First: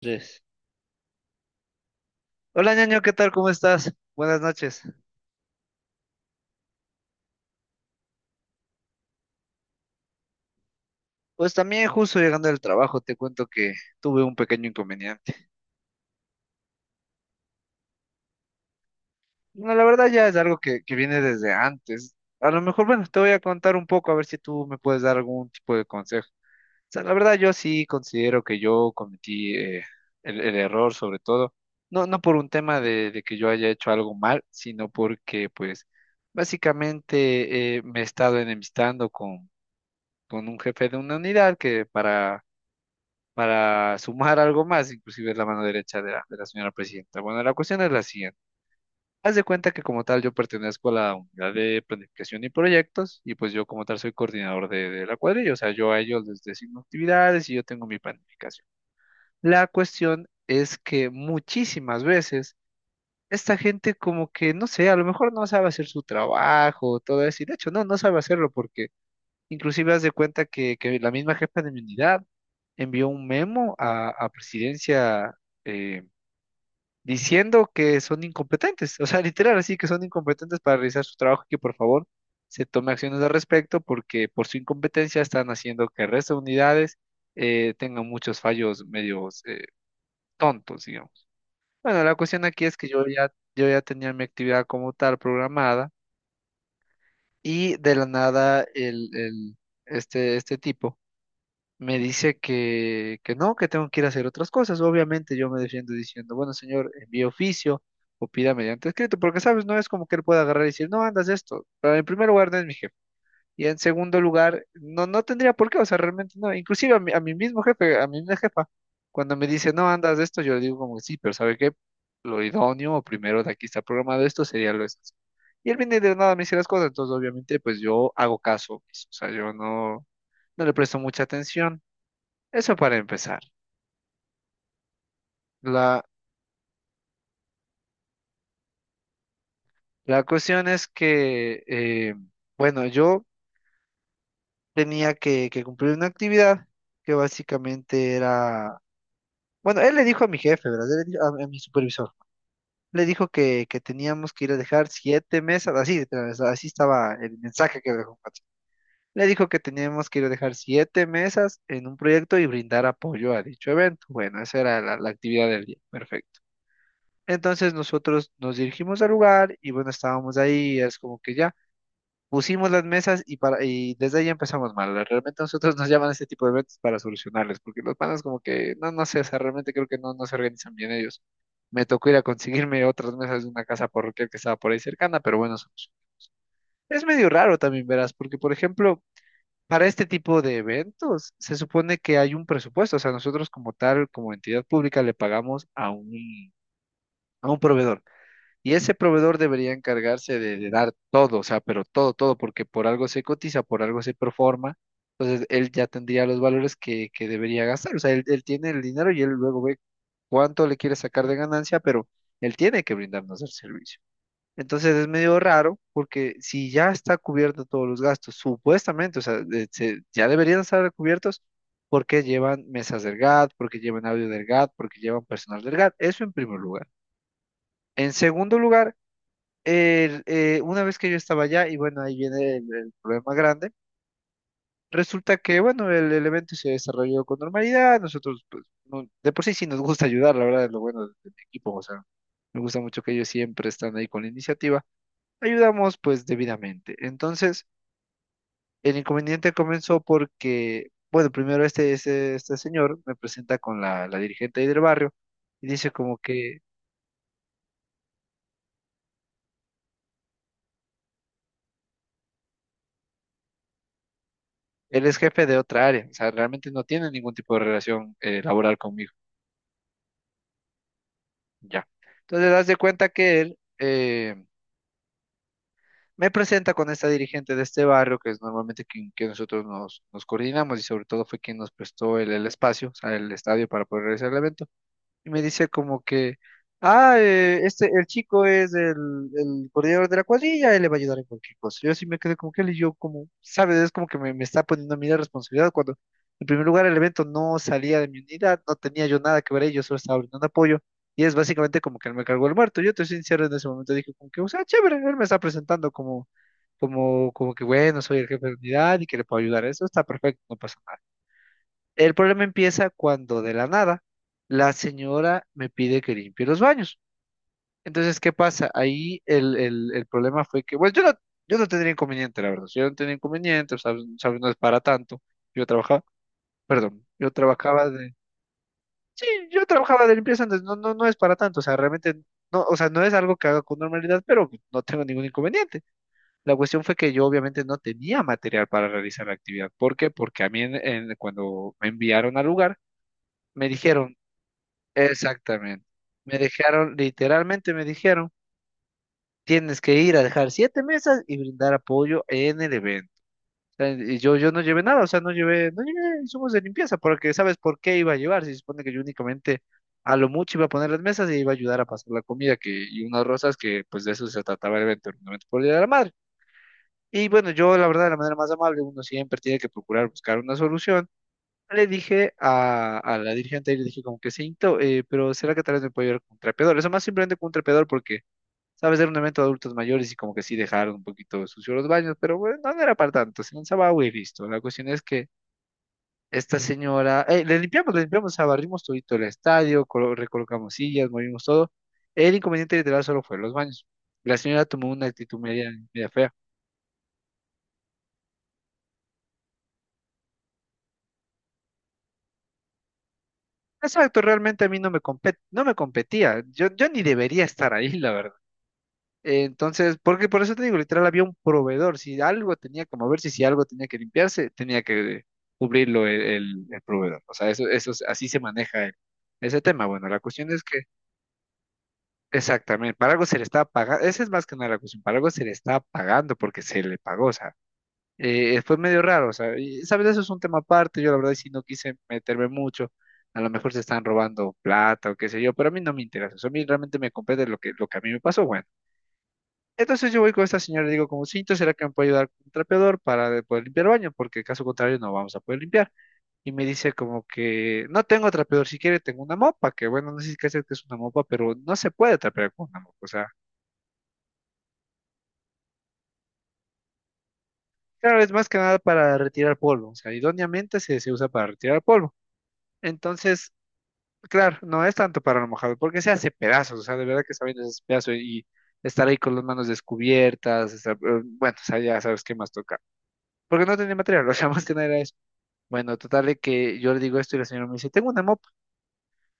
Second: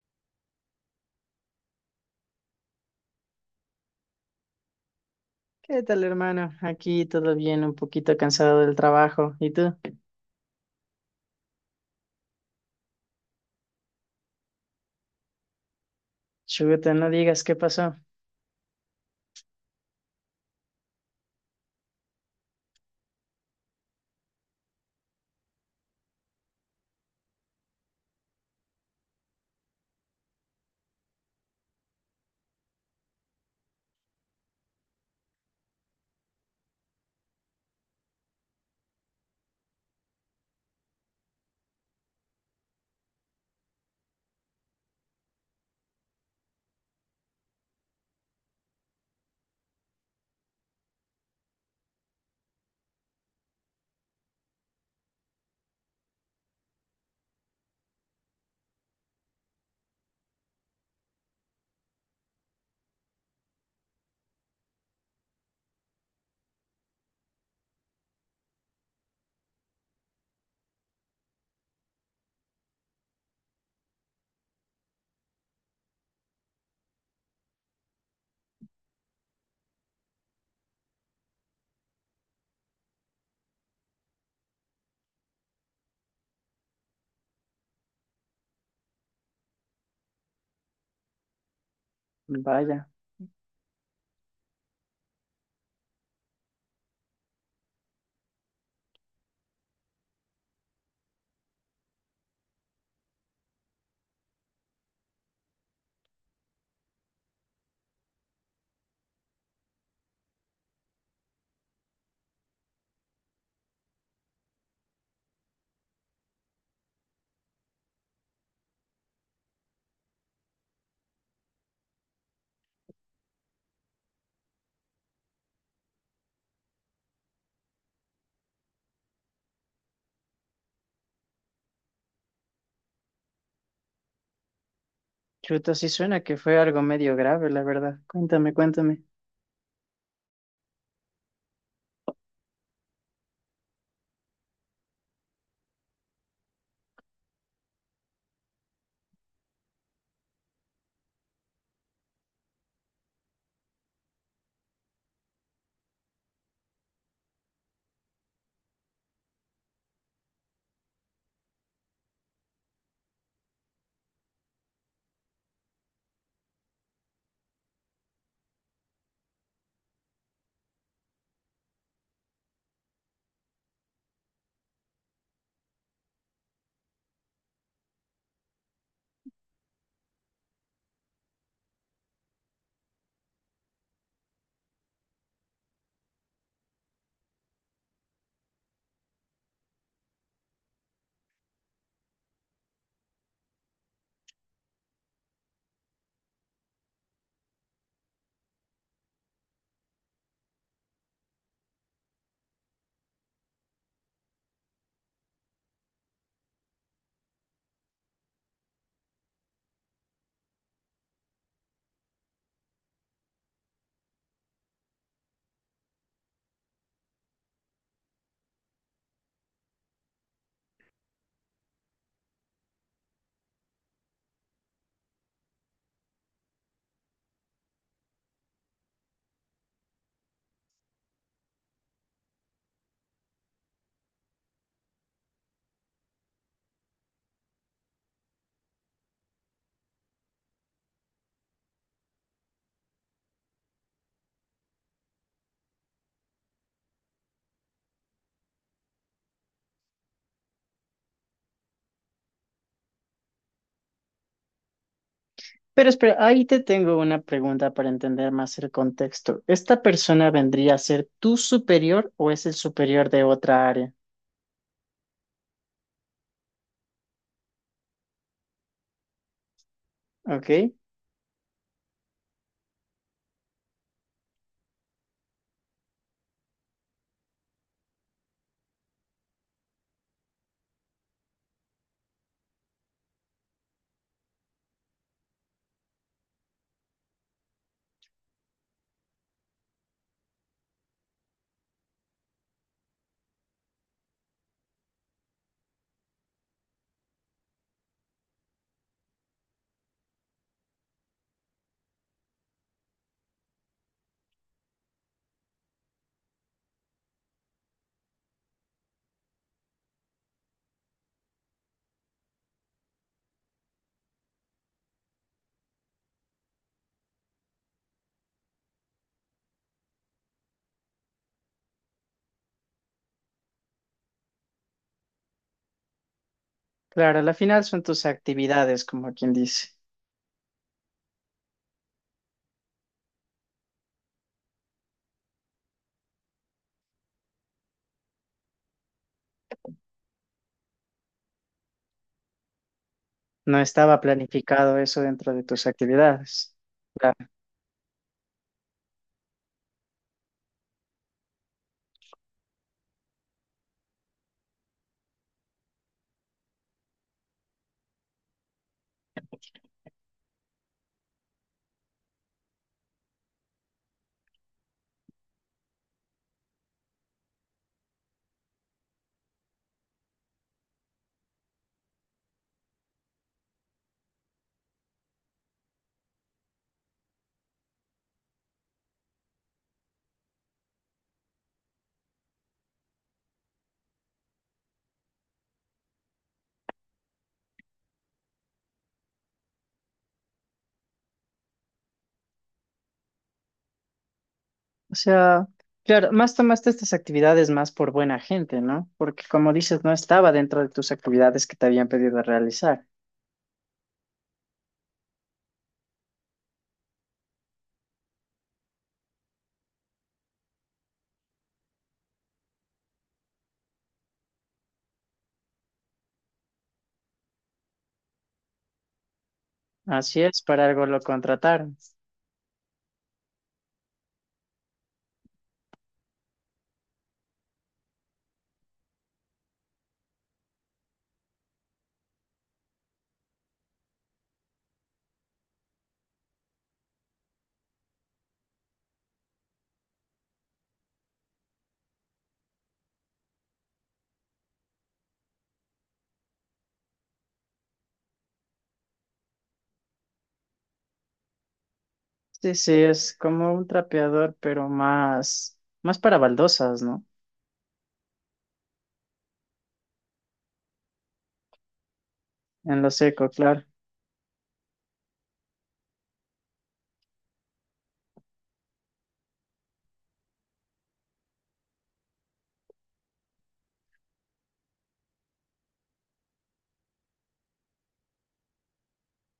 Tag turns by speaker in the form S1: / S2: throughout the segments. S1: Tres. Hola, ñaño, ¿qué tal? ¿Cómo estás? Buenas noches.
S2: ¿Qué tal, hermano? Aquí todo bien, un poquito cansado del trabajo. ¿Y tú?
S1: Pues también justo llegando del trabajo, te cuento que tuve un pequeño inconveniente.
S2: Chuta, no digas qué pasó.
S1: No, la verdad ya es algo que viene desde antes. A lo mejor, bueno, te voy a contar un poco a ver si tú me puedes dar algún tipo de consejo. O sea, la verdad yo sí considero que yo cometí el error sobre todo. No, no por un tema de que yo haya hecho algo mal, sino porque pues básicamente me he estado enemistando con un jefe de una unidad que para sumar algo más, inclusive es la mano derecha de la señora presidenta. Bueno, la cuestión es la siguiente. Haz de cuenta que como tal yo pertenezco a la unidad de planificación y proyectos, y pues yo como tal soy coordinador de la cuadrilla, o sea, yo a ellos les designo actividades y yo tengo mi planificación. La cuestión es que muchísimas veces esta gente como que, no sé, a lo mejor no sabe hacer su trabajo, todo eso, y de hecho no sabe hacerlo porque inclusive haz de cuenta que la misma jefa de mi unidad envió un memo a presidencia eh, diciendo que son incompetentes, o sea, literal, así que son incompetentes para realizar su trabajo y que por favor se tome acciones al respecto porque por su incompetencia están haciendo que el resto de unidades tengan muchos fallos medios tontos, digamos. Bueno, la cuestión aquí es que
S2: Vaya,
S1: yo ya tenía mi actividad como tal programada y de la nada este tipo me dice que no, que tengo que ir a hacer otras cosas. Obviamente yo me defiendo diciendo, bueno, señor, envíe oficio o pida mediante escrito, porque, ¿sabes? No es como que él pueda agarrar y decir, no, andas esto. Pero en primer lugar, no es mi jefe. Y en segundo lugar, no, no tendría por qué, o sea, realmente no. Inclusive a mi mismo jefe, a mi misma jefa, cuando me dice, no, andas esto, yo le digo como, sí, pero ¿sabe qué? Lo idóneo, o primero de aquí está programado esto, sería lo esencial. Y él viene y de nada, me dice las cosas, entonces obviamente pues yo hago caso, pues, o sea, yo no le presto mucha atención. Eso para empezar.
S2: chuta, sí
S1: La,
S2: suena que fue algo medio grave, la verdad. Cuéntame.
S1: la cuestión es que, bueno, yo tenía que cumplir una actividad que básicamente era, bueno, él le dijo a mi jefe, ¿verdad? Él le dijo a mi supervisor, le dijo que teníamos que ir a dejar siete mesas, así, literal, o sea, así estaba el mensaje que me dejó. Le dijo que teníamos que ir a dejar siete mesas en un proyecto y brindar apoyo a dicho evento. Bueno, esa era la actividad del día. Perfecto. Entonces nosotros nos dirigimos al lugar y bueno, estábamos ahí, es como que ya pusimos las mesas y desde ahí empezamos mal. Realmente nosotros nos llaman a este tipo de eventos para solucionarles, porque los panas como que, no, no sé, o sea, realmente creo que no, no se organizan bien ellos. Me tocó ir a conseguirme otras mesas de una casa parroquial que estaba por ahí cercana, pero bueno, es medio raro también, verás, porque por ejemplo, para este tipo de eventos se supone que hay un presupuesto, o sea, nosotros como tal, como entidad pública, le pagamos a un proveedor. Y ese proveedor debería encargarse de dar todo, o sea, pero todo, todo, porque por algo se cotiza, por algo se performa. Entonces, él ya tendría los valores que debería gastar. O sea, él tiene el dinero y él luego ve cuánto le quiere sacar de ganancia, pero él tiene que brindarnos el servicio. Entonces, es medio raro porque si ya está cubierto todos los gastos, supuestamente, o sea, ya deberían estar cubiertos porque llevan mesas del GAT, porque llevan audio del GAT, porque llevan personal del GAT. Eso en primer lugar. En segundo lugar, una vez que yo estaba allá, y bueno, ahí viene el problema grande, resulta que, bueno, el evento se desarrolló con normalidad, nosotros, pues, de por sí sí nos gusta ayudar, la verdad es lo bueno del equipo, o sea, me gusta mucho que ellos siempre están ahí con la iniciativa, ayudamos pues debidamente. Entonces, el inconveniente comenzó porque, bueno, primero este señor me presenta con la dirigente ahí del barrio y
S2: Pero
S1: dice
S2: espera,
S1: como
S2: ahí
S1: que...
S2: te tengo una pregunta para entender más el contexto. ¿Esta persona vendría a ser tu superior o es el superior de otra área?
S1: Él es jefe de otra área, o sea, realmente no tiene ningún tipo de relación laboral conmigo.
S2: ¿Ok?
S1: Ya. Entonces, das de cuenta que él me presenta con esta dirigente de este barrio, que es normalmente quien, que nosotros nos coordinamos y sobre todo fue quien nos prestó el espacio, o sea, el estadio para poder realizar el evento y me dice como que, ah, este, el chico es el coordinador de la cuadrilla, él le va a ayudar en cualquier cosa. Yo así me quedé como que él y yo como, ¿sabes? Es como que me está poniendo a mí la responsabilidad cuando, en primer lugar, el evento no salía de mi unidad, no tenía yo nada que ver ahí, yo solo estaba brindando apoyo. Y es básicamente como que él me cargó el muerto. Yo te soy sincero en ese momento, dije como que, o sea, chévere, él me está presentando como que, bueno, soy el jefe de unidad y que le puedo ayudar. Eso está perfecto, no pasa nada. El problema empieza cuando de la nada la señora me pide que limpie los baños. Entonces, ¿qué pasa? Ahí el problema fue que, bueno, yo no tenía inconveniente, la verdad. Yo no tenía inconveniente, ¿sabes? ¿Sabes? No es para tanto. Yo trabajaba, perdón,
S2: Claro,
S1: yo
S2: al final son
S1: trabajaba
S2: tus
S1: de...
S2: actividades, como
S1: Sí,
S2: quien
S1: yo
S2: dice.
S1: trabajaba de limpieza antes, no, no, no es para tanto. O sea, realmente, no, o sea, no es algo que haga con normalidad, pero no tengo ningún inconveniente. La cuestión fue que yo obviamente no tenía material para realizar la actividad. ¿Por qué? Porque a mí cuando me enviaron al lugar,
S2: No
S1: me
S2: estaba
S1: dijeron.
S2: planificado eso dentro de tus
S1: Exactamente. Me
S2: actividades.
S1: dejaron, literalmente me dijeron, tienes que ir a dejar siete mesas y brindar apoyo en el evento. O sea, y yo no llevé nada, o sea, no llevé, no llevé insumos de limpieza, porque sabes por qué iba a llevar, se supone que yo únicamente a lo mucho iba a poner las mesas y iba a ayudar a pasar la comida que, y unas rosas que pues de eso se trataba el evento, un evento por el Día de la Madre. Y bueno, yo la verdad, de la manera más amable, uno siempre tiene que procurar buscar una solución, le dije a la dirigente y le dije como que siento, pero ¿será que tal vez me puedo llevar con un trapeador? Eso más simplemente con un trapeador porque, sabes, era un evento de adultos mayores y como que sí dejaron un poquito sucios los baños, pero bueno, no era para tanto, se lanzaba agua y listo. La cuestión es que esta señora, le limpiamos, o sea, barrimos todito el estadio, recolocamos sillas, movimos todo. El inconveniente literal solo fue los baños. La señora tomó
S2: O
S1: una actitud
S2: sea,
S1: media, media
S2: claro,
S1: fea.
S2: más tomaste estas actividades más por buena gente, ¿no? Porque como dices, no estaba dentro de tus actividades que te habían pedido realizar.
S1: Exacto, realmente a mí no me competía. Yo ni debería estar ahí, la verdad. Entonces, porque por eso te digo, literal, había un proveedor. Si algo tenía que moverse, si algo tenía que limpiarse, tenía que cubrirlo el proveedor. O sea, eso, así se maneja ese tema. Bueno, la
S2: Así es,
S1: cuestión es
S2: para
S1: que,
S2: algo lo contrataron.
S1: exactamente, para algo se le está pagando, esa es más que nada la cuestión, para algo se le está pagando porque se le pagó, o sea, fue medio raro, o sea, y, sabes, eso es un tema aparte, yo la verdad sí no quise meterme mucho. A lo mejor se están robando plata o qué sé yo, pero a mí no me interesa. Eso a mí realmente me compete lo que a mí me pasó. Bueno. Entonces yo voy con esta señora y digo, como cinto, ¿será que me puede ayudar con un trapeador para poder limpiar el baño? Porque caso contrario no vamos a poder limpiar. Y me dice como que no tengo trapeador, si quiere tengo una mopa, que bueno, no sé si qué hacer que es una mopa, pero no se puede trapear
S2: Sí,
S1: con
S2: sí,
S1: una mopa. O
S2: es
S1: sea,
S2: como un trapeador, pero más para baldosas, ¿no?
S1: claro, es más que nada para retirar polvo. O sea, idóneamente se usa para retirar polvo.
S2: En lo seco,
S1: Entonces,
S2: claro.
S1: claro, no es tanto para lo mojado, porque se hace pedazos. O sea, de verdad que sabiendo ese pedazo y estar ahí con las manos descubiertas, bueno, o sea, ya sabes qué más toca. Porque no tenía material, o sea, más que nada era eso. Bueno, total de que yo le digo esto y la señora me dice, tengo una mopa.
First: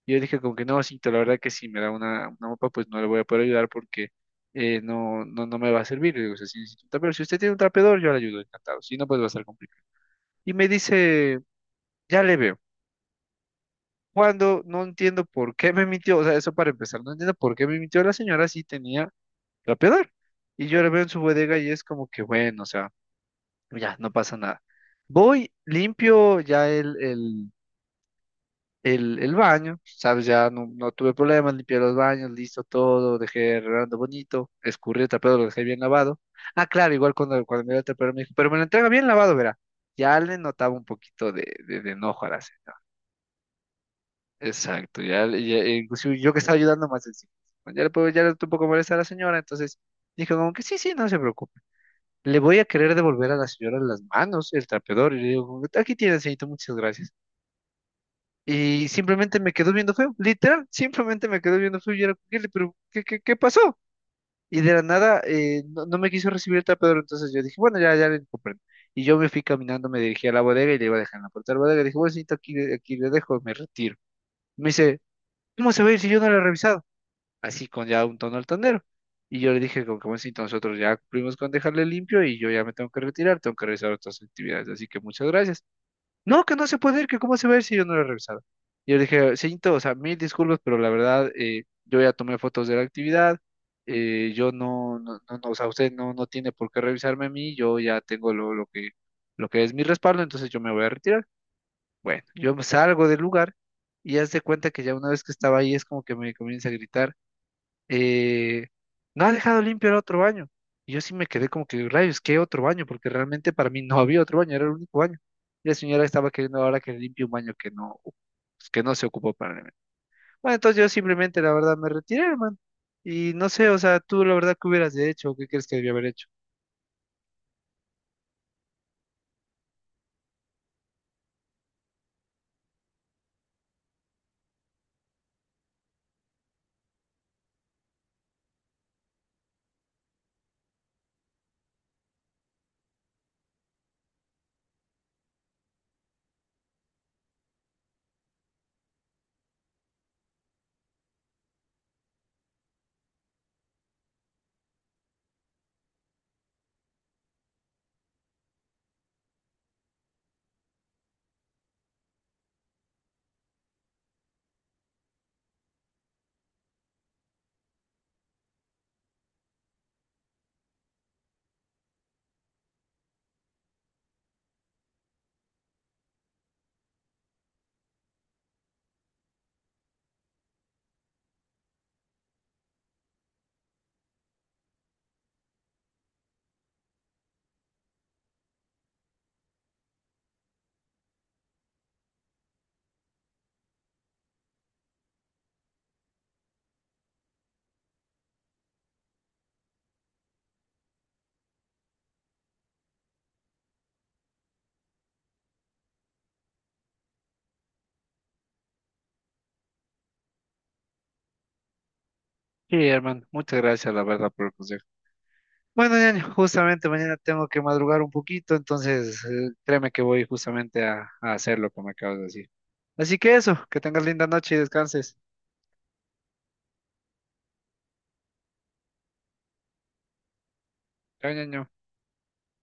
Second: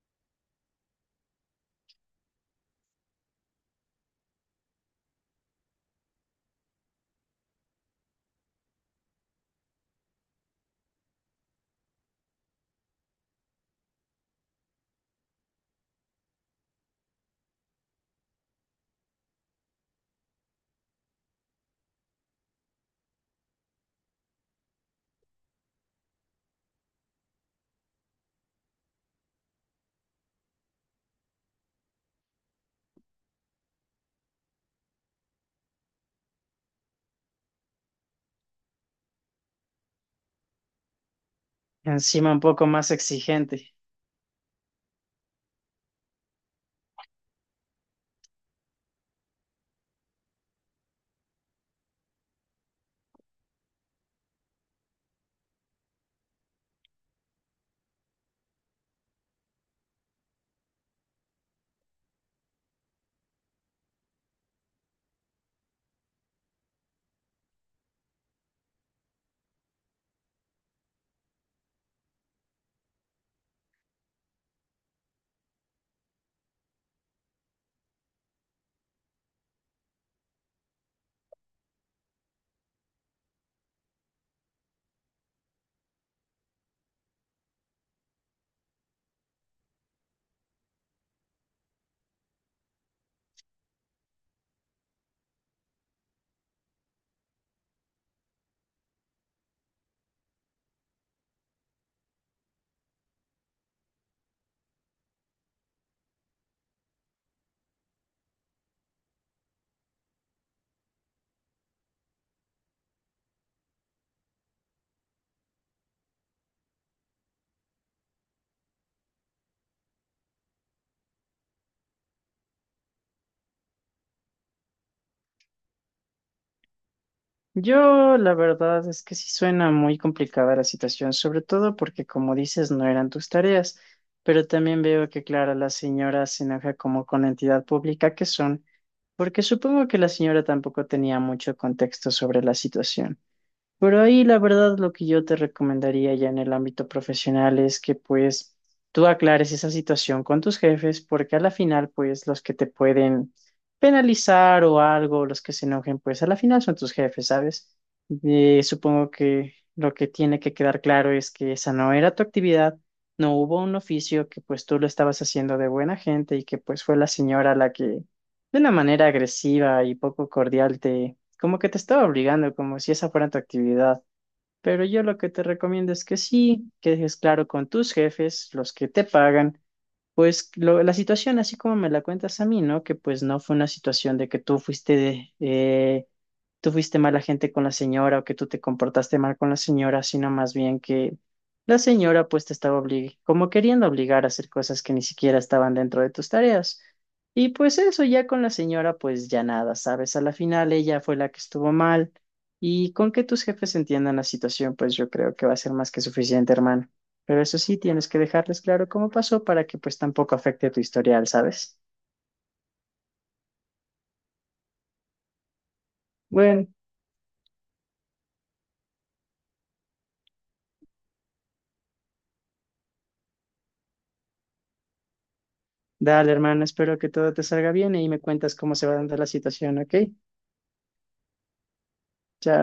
S1: Y yo dije como que no, cito, la verdad que si me da una mopa, pues no le voy a poder ayudar porque no, no me va a servir. Le digo, o sea, si necesito un trapeador, si usted tiene un trapeador, yo le ayudo, encantado. Si no, pues va a ser complicado. Y me dice, ya le veo. Cuando no entiendo por qué me mintió, o sea, eso para empezar, no entiendo por qué me mintió la señora si tenía trapeador. Y yo le veo en su bodega y es como que, bueno, o sea, ya, no pasa nada. Voy, limpio ya el baño, ¿sabes? Ya no, no tuve problemas, limpié los baños, listo todo, dejé arreglando bonito, escurrí el trapeado, lo dejé bien lavado. Ah, claro, igual cuando me dio el trapeador me dijo, pero me lo entrega bien lavado, verá. Ya le notaba un poquito de enojo a
S2: Encima un
S1: la
S2: poco
S1: señora.
S2: más exigente.
S1: Exacto, ya, inclusive yo que estaba ayudando más encima. Ya le puedo, ya le estoy un poco molesta a la señora, entonces dije como que sí, sí, no se preocupe. Le voy a querer devolver a la señora las manos, el trapeador, y le digo, como que, aquí tiene, señorito, muchas gracias. Y simplemente me quedó viendo feo, literal, simplemente me quedó viendo feo y era, "Kelly, pero ¿qué, qué pasó?" Y de la nada no, no me quiso recibir el tapadero, entonces yo dije, bueno, ya, ya le comprendo. Y yo me fui caminando, me dirigí a la bodega y le iba a dejar en la puerta de la bodega. Dije, bueno, señorita, aquí, aquí le dejo, me retiro. Me dice, ¿cómo se va a ir si yo no lo he revisado? Así con ya un tono altanero. Y yo le dije, como que bueno, señorita, nosotros ya cumplimos con dejarle limpio y yo ya me tengo que retirar, tengo que realizar otras actividades. Así que muchas gracias. No, que no se puede ir, que cómo se va a ir si yo no lo he revisado. Y yo le dije, señorito, o sea, mil disculpas, pero la verdad, yo ya tomé fotos de la actividad, yo no, o sea, usted no, no tiene por qué revisarme a mí, yo ya tengo lo que es mi respaldo, entonces yo me voy a retirar. Bueno, yo me salgo del lugar y haz de cuenta que ya una vez que estaba ahí es como que me comienza a gritar, eh, no ha dejado limpio el otro baño. Y yo sí me quedé como que, rayos, ¿qué otro baño? Porque realmente para mí no había otro baño, era el único baño. Y la señora estaba queriendo ahora que limpie un baño que no, pues, que no se ocupó para mí. Bueno, entonces yo simplemente, la verdad, me retiré, hermano. Y no sé, o sea, tú la verdad, ¿qué hubieras hecho? ¿Qué crees que debía haber hecho?
S2: Yo, la verdad es que sí suena muy complicada la situación, sobre todo porque, como dices, no eran tus tareas, pero también veo que, claro, la señora se enoja como con la entidad pública que son, porque supongo que la señora tampoco tenía mucho contexto sobre la situación. Pero ahí la verdad lo que yo te recomendaría ya en el ámbito profesional es que pues tú aclares esa situación con tus jefes porque a la final pues los que te pueden penalizar o algo, los que se enojen pues a la final son tus jefes, ¿sabes? Supongo que lo que tiene que quedar claro es que esa no era tu actividad, no hubo un oficio, que pues tú lo estabas haciendo de buena gente y que pues fue la señora la que de una manera agresiva y poco cordial te como que te estaba obligando, como si esa fuera tu actividad. Pero yo lo que te recomiendo es que sí, que dejes claro con tus jefes, los que te pagan, pues la situación, así como me la cuentas a mí, ¿no? Que pues no fue una situación de que tú fuiste mala gente con la señora o que tú te comportaste mal con la señora, sino más bien que la señora pues te estaba como queriendo obligar a hacer cosas que ni siquiera estaban dentro de tus tareas. Y pues eso ya con la señora pues ya nada, ¿sabes? A la final ella fue la que estuvo mal y con que tus jefes entiendan la situación pues yo creo que va a ser más que suficiente, hermano. Pero eso sí, tienes que dejarles claro cómo pasó para que pues tampoco afecte tu historial, ¿sabes?
S1: Sí, hermano, muchas gracias, la verdad, por el consejo. Bueno, ñaño,
S2: Bueno,
S1: justamente mañana tengo que madrugar un poquito, entonces créeme que voy justamente a hacer lo que me acabas de decir. Así que eso, que tengas linda noche y descanses.
S2: dale, hermano. Espero que todo te salga bien y me cuentas cómo se va dando la situación, ¿ok?
S1: Chao, ñaño.
S2: Chao.